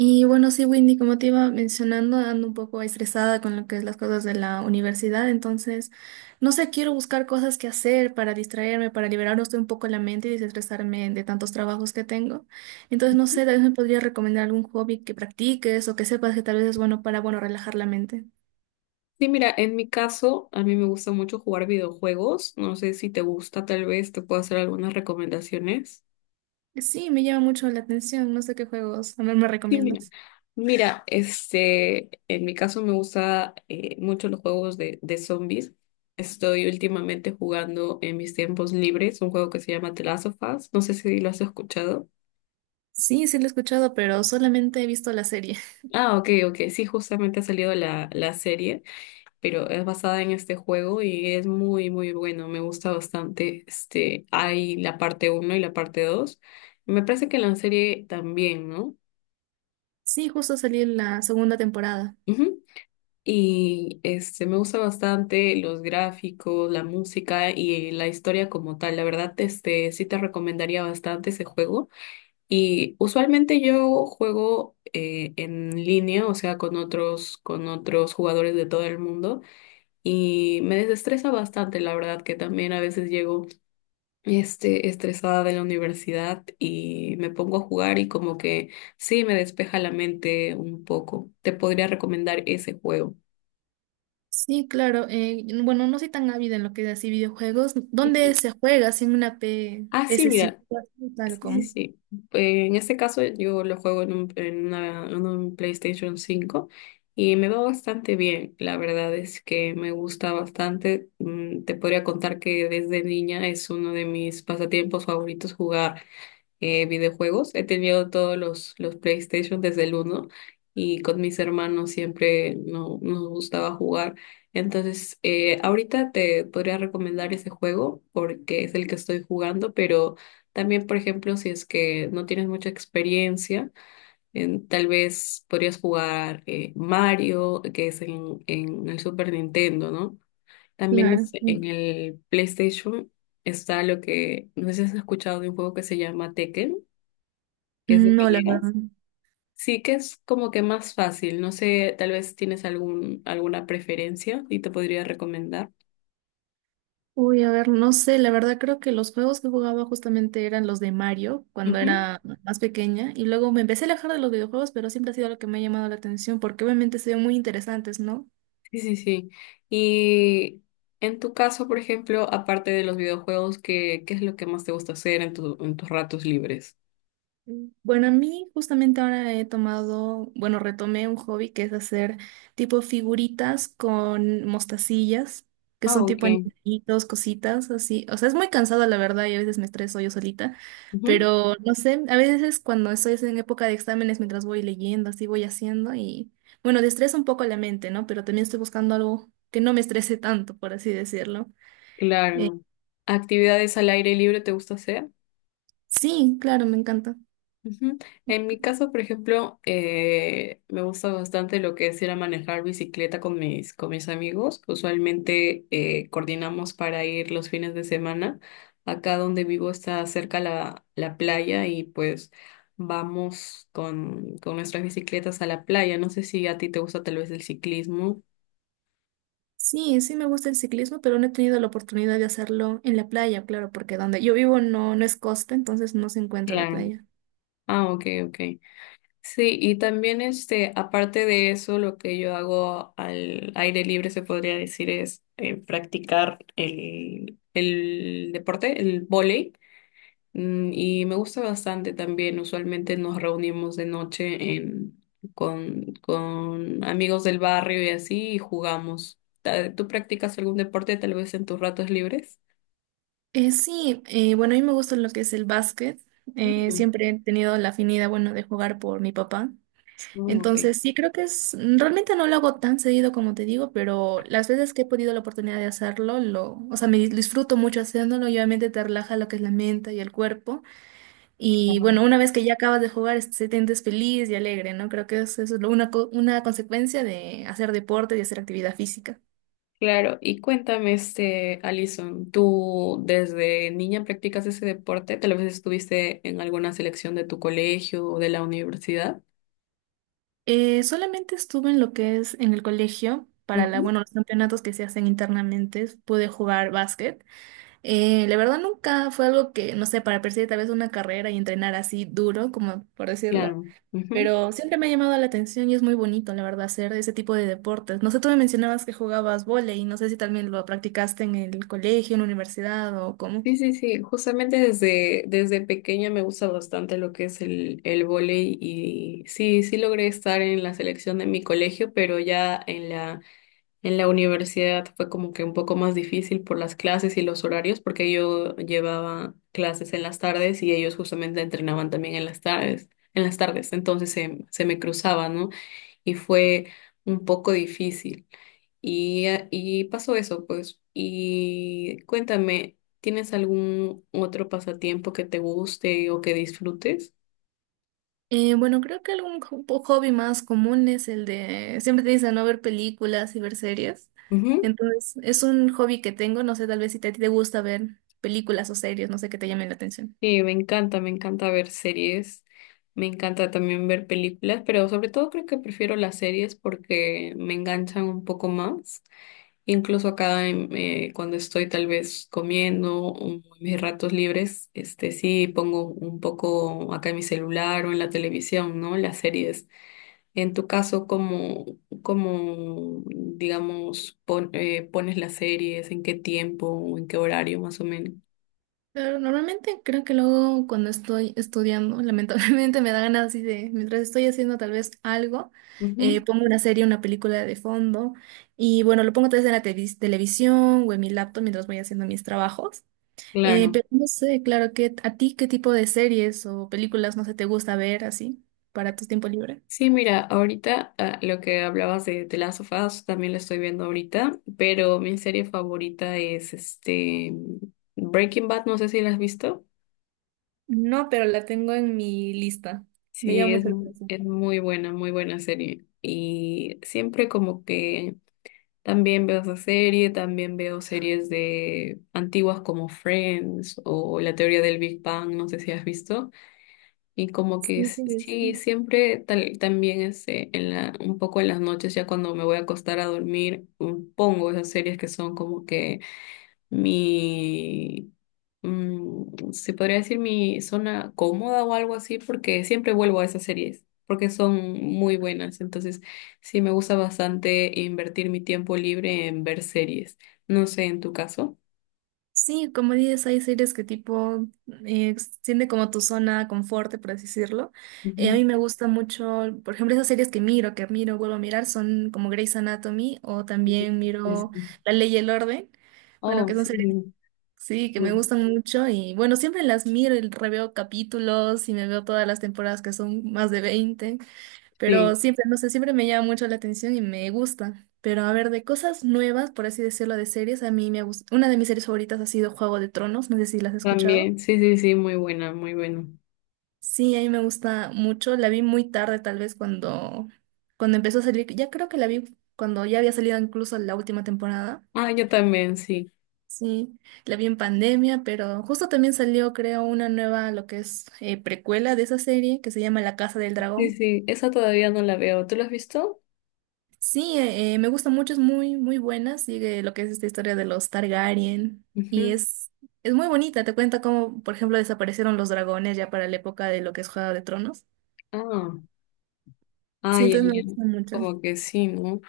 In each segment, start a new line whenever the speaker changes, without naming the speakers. Y bueno, sí, Windy, como te iba mencionando, ando un poco estresada con lo que es las cosas de la universidad, entonces, no sé, quiero buscar cosas que hacer para distraerme, para liberar usted un poco la mente y desestresarme de tantos trabajos que tengo. Entonces, no sé, tal vez me podría recomendar algún hobby que practiques o que sepas que tal vez es bueno para, bueno, relajar la mente.
Sí, mira, en mi caso, a mí me gusta mucho jugar videojuegos. No sé si te gusta, tal vez te puedo hacer algunas recomendaciones.
Sí, me llama mucho la atención, no sé qué juegos, a ver, me
Sí, mira.
recomiendas.
Mira, este, en mi caso me gusta mucho los juegos de zombies. Estoy últimamente jugando en mis tiempos libres un juego que se llama The Last of Us. No sé si lo has escuchado.
Sí, sí lo he escuchado, pero solamente he visto la serie.
Ah, ok, ok. Sí, justamente ha salido la serie. Pero es basada en este juego y es muy, muy bueno. Me gusta bastante. Este, hay la parte 1 y la parte 2. Me parece que la serie también, ¿no?
Sí, justo salió la segunda temporada.
Ujú. Y este, me gusta bastante los gráficos, la música y la historia como tal. La verdad, este, sí te recomendaría bastante ese juego. Y usualmente yo juego en línea, o sea, con otros jugadores de todo el mundo. Y me desestresa bastante, la verdad, que también a veces llego este, estresada de la universidad y me pongo a jugar y como que sí me despeja la mente un poco. Te podría recomendar ese juego.
Sí, claro. Bueno, no soy tan ávida en lo que es así videojuegos. ¿Dónde
Ujú.
se juega? ¿Sin una P
Ah, sí,
ps?
mira.
Tal
Sí, sí,
como.
sí. En este caso yo lo juego en un PlayStation 5 y me va bastante bien. La verdad es que me gusta bastante. Mm, te podría contar que desde niña es uno de mis pasatiempos favoritos jugar videojuegos. He tenido todos los PlayStation desde el uno y con mis hermanos siempre no, nos gustaba jugar. Entonces, ahorita te podría recomendar ese juego porque es el que estoy jugando, pero también, por ejemplo, si es que no tienes mucha experiencia, tal vez podrías jugar Mario, que es en el Super Nintendo, ¿no? También
Claro.
es en el PlayStation. Está lo que, no sé si has escuchado de un juego que se llama Tekken, que es de
No, la verdad.
peleas. Sí, que es como que más fácil. No sé, tal vez tienes alguna preferencia y te podría recomendar.
Uy, a ver, no sé. La verdad creo que los juegos que jugaba justamente eran los de Mario cuando
Ujú,
era más pequeña. Y luego me empecé a alejar de los videojuegos, pero siempre ha sido lo que me ha llamado la atención porque obviamente se ven muy interesantes, ¿no?
sí, sí, sí. Y en tu caso, por ejemplo, aparte de los videojuegos, ¿ qué es lo que más te gusta hacer en en tus ratos libres?
Mm. Bueno, a mí justamente ahora he tomado, bueno, retomé un hobby que es hacer tipo figuritas con mostacillas, que
Ah,
son tipo
ok.
animalitos, cositas así. O sea, es muy cansado la verdad y a veces me estreso yo solita,
Ujú,
pero no sé, a veces cuando estoy en época de exámenes, mientras voy leyendo, así voy haciendo y bueno, destresa un poco la mente, ¿no? Pero también estoy buscando algo que no me estrese tanto, por así decirlo. Eh,
claro. ¿Actividades al aire libre te gusta hacer?
sí, claro, me encanta.
Ujú. En mi caso, por ejemplo, me gusta bastante lo que es ir a manejar bicicleta con con mis amigos. Usualmente coordinamos para ir los fines de semana. Acá donde vivo está cerca la playa y pues vamos con nuestras bicicletas a la playa. No sé si a ti te gusta tal vez el ciclismo.
Sí, sí me gusta el ciclismo, pero no he tenido la oportunidad de hacerlo en la playa, claro, porque donde yo vivo no es costa, entonces no se encuentra la
Claro.
playa.
Ah, ok, ok. Sí, y también este, aparte de eso, lo que yo hago al aire libre se podría decir es practicar el deporte, el vóley. Mm, y me gusta bastante también. Usualmente nos reunimos de noche en, con amigos del barrio y así y jugamos. ¿Tú practicas algún deporte tal vez en tus ratos libres?
Sí, bueno, a mí me gusta lo que es el básquet.
Mm,
Siempre he tenido la afinidad, bueno, de jugar por mi papá.
mm, ok.
Entonces, sí, creo que es, realmente no lo hago tan seguido como te digo, pero las veces que he podido la oportunidad de hacerlo, o sea, me disfruto mucho haciéndolo y obviamente te relaja lo que es la mente y el cuerpo. Y bueno, una vez que ya acabas de jugar, este, te sientes feliz y alegre, ¿no? Creo que eso es una consecuencia de hacer deporte y hacer actividad física.
Claro, y cuéntame, este, Alison, ¿tú desde niña practicas ese deporte? ¿Tal vez estuviste en alguna selección de tu colegio o de la universidad?
Solamente estuve en lo que es en el colegio para la,
Ujú,
bueno, los campeonatos que se hacen internamente. Pude jugar básquet. La verdad nunca fue algo que, no sé, para perseguir tal vez una carrera y entrenar así duro, como por decirlo.
claro. Ujú.
Pero siempre me ha llamado la atención y es muy bonito, la verdad, hacer ese tipo de deportes. No sé, tú me mencionabas que jugabas vóley, y no sé si también lo practicaste en el colegio, en la universidad o cómo.
Sí, sí, sí. Justamente desde pequeña me gusta bastante lo que es el vóley y sí, sí logré estar en la selección de mi colegio, pero ya en la. En la universidad fue como que un poco más difícil por las clases y los horarios, porque yo llevaba clases en las tardes y ellos justamente entrenaban también en las tardes, entonces se me cruzaba, ¿no? Y fue un poco difícil. Y pasó eso, pues. Y cuéntame, ¿tienes algún otro pasatiempo que te guste o que disfrutes?
Bueno, creo que algún hobby más común es el de, siempre te dicen no ver películas y ver series. Entonces, es un hobby que tengo, no sé, tal vez si a ti te gusta ver películas o series, no sé, que te llamen la atención.
Sí, me encanta ver series, me encanta también ver películas, pero sobre todo creo que prefiero las series porque me enganchan un poco más. Incluso acá cuando estoy tal vez comiendo o en mis ratos libres, este sí pongo un poco acá en mi celular o en la televisión, ¿no? Las series. En tu caso, ¿cómo, cómo digamos, pones las series? ¿En qué tiempo? ¿En qué horario más o menos?
Pero normalmente creo que luego cuando estoy estudiando, lamentablemente me da ganas así de, mientras estoy haciendo tal vez algo,
Ujú,
pongo una serie, una película de fondo y bueno, lo pongo tal vez en la televisión o en mi laptop mientras voy haciendo mis trabajos.
claro.
Pero no sé, claro, ¿a ti qué tipo de series o películas, no sé, te gusta ver así para tu tiempo libre?
Sí, mira, ahorita ah, lo que hablabas de The Last of Us también lo estoy viendo ahorita, pero mi serie favorita es este Breaking Bad, no sé si la has visto.
No, pero la tengo en mi lista. Me
Sí,
llama
es,
mucho la atención.
es muy buena serie. Y siempre como que también veo esa serie, también veo series de antiguas como Friends o La teoría del Big Bang, no sé si has visto. Y como que
Sí, sí,
sí,
sí.
siempre tal, también este, en la, un poco en las noches, ya cuando me voy a acostar a dormir, pongo esas series que son como que mi, mm, se podría decir mi zona cómoda o algo así, porque siempre vuelvo a esas series, porque son muy buenas. Entonces, sí, me gusta bastante invertir mi tiempo libre en ver series. No sé, en tu caso.
Sí, como dices, hay series que tipo extiende como tu zona confort, por así decirlo. A mí
Ujú.
me gusta mucho, por ejemplo, esas series que miro, vuelvo a mirar, son como Grey's Anatomy o también
Sí,
miro
sí.
La Ley y el Orden. Bueno,
Oh,
que son
sí,
series, sí, que me
sí.
gustan mucho y bueno, siempre las miro, y reveo capítulos y me veo todas las temporadas que son más de 20. Pero
Sí.
siempre, no sé, siempre me llama mucho la atención y me gusta. Pero a ver, de cosas nuevas, por así decirlo, de series, a mí me gusta. Una de mis series favoritas ha sido Juego de Tronos, no sé si las has escuchado.
También, sí, sí, sí, muy buena, muy buena.
Sí, a mí me gusta mucho. La vi muy tarde, tal vez cuando empezó a salir. Ya creo que la vi cuando ya había salido incluso la última temporada.
Ah, yo también, sí.
Sí, la vi en pandemia, pero justo también salió, creo, una nueva, lo que es precuela de esa serie, que se llama La Casa del
Sí,
Dragón.
sí, esa todavía no la veo. ¿Tú la has visto?
Sí, me gusta mucho, es muy, muy buena. Sigue lo que es esta historia de los Targaryen. Y
Ujú.
es muy bonita. Te cuenta cómo, por ejemplo, desaparecieron los dragones ya para la época de lo que es Juego de Tronos.
Ah,
Sí,
ay,
entonces
ay,
me
ay.
gusta mucho.
Como que sí, ¿no?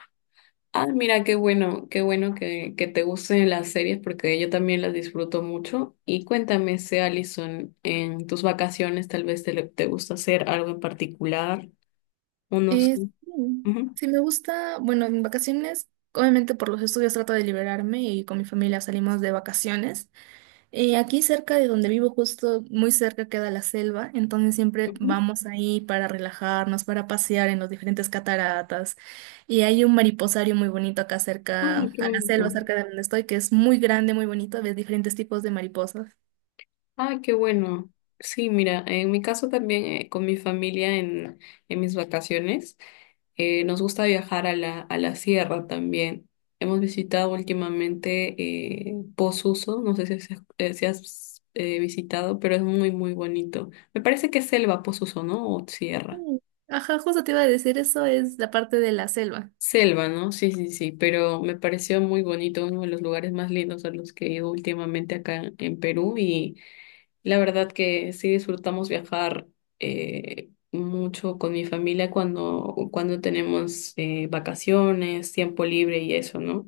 Ah, mira, qué bueno que te gusten las series porque yo también las disfruto mucho. Y cuéntame, si Alison, en tus vacaciones tal vez te gusta hacer algo en particular o no sé.
Sí,
Ujú,
sí, me gusta. Bueno, en vacaciones, obviamente por los estudios trato de liberarme y con mi familia salimos de vacaciones. Aquí cerca de donde vivo, justo muy cerca queda la selva, entonces siempre
ujú.
vamos ahí para relajarnos, para pasear en los diferentes cataratas. Y hay un mariposario muy bonito acá
Ay,
cerca,
qué
a la selva,
bonito.
cerca de donde estoy, que es muy grande, muy bonito, ves diferentes tipos de mariposas.
Ah, qué bueno. Sí, mira, en mi caso también con mi familia en mis vacaciones, nos gusta viajar a a la sierra también. Hemos visitado últimamente Posuso, no sé si, has si has, visitado, pero es muy, muy bonito. Me parece que es selva Posuso, ¿no? O sierra.
Mm. Ajá, justo te iba a decir, eso es la parte de la selva.
Selva, ¿no? Sí, sí, sí, pero me pareció muy bonito, uno de los lugares más lindos a los que he ido últimamente acá en Perú. Y la verdad que sí disfrutamos viajar mucho con mi familia cuando, cuando tenemos vacaciones, tiempo libre y eso, ¿no?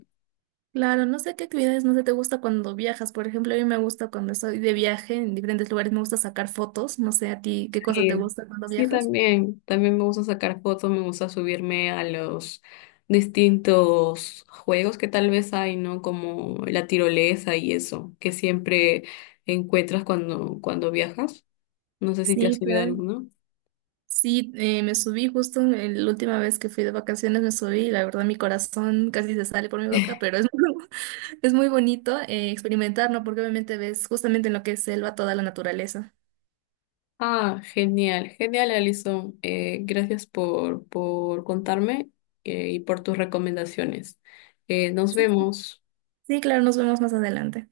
Claro, no sé qué actividades no sé te gusta cuando viajas. Por ejemplo, a mí me gusta cuando estoy de viaje en diferentes lugares, me gusta sacar fotos. No sé a ti qué cosa te
Sí,
gusta cuando
sí,
viajas.
también. También me gusta sacar fotos, me gusta subirme a los distintos juegos que tal vez hay, ¿no? Como la tirolesa y eso, que siempre encuentras cuando viajas. No sé si te has
Sí,
subido a
claro.
alguno.
Sí, me subí justo en la última vez que fui de vacaciones, me subí y la verdad mi corazón casi se sale por mi boca, pero es, es muy bonito experimentar, ¿no? Porque obviamente ves justamente en lo que es selva toda la naturaleza.
Ah, genial, genial, Alison. Gracias por contarme y por tus recomendaciones. Nos
Sí,
vemos.
sí, claro, nos vemos más adelante.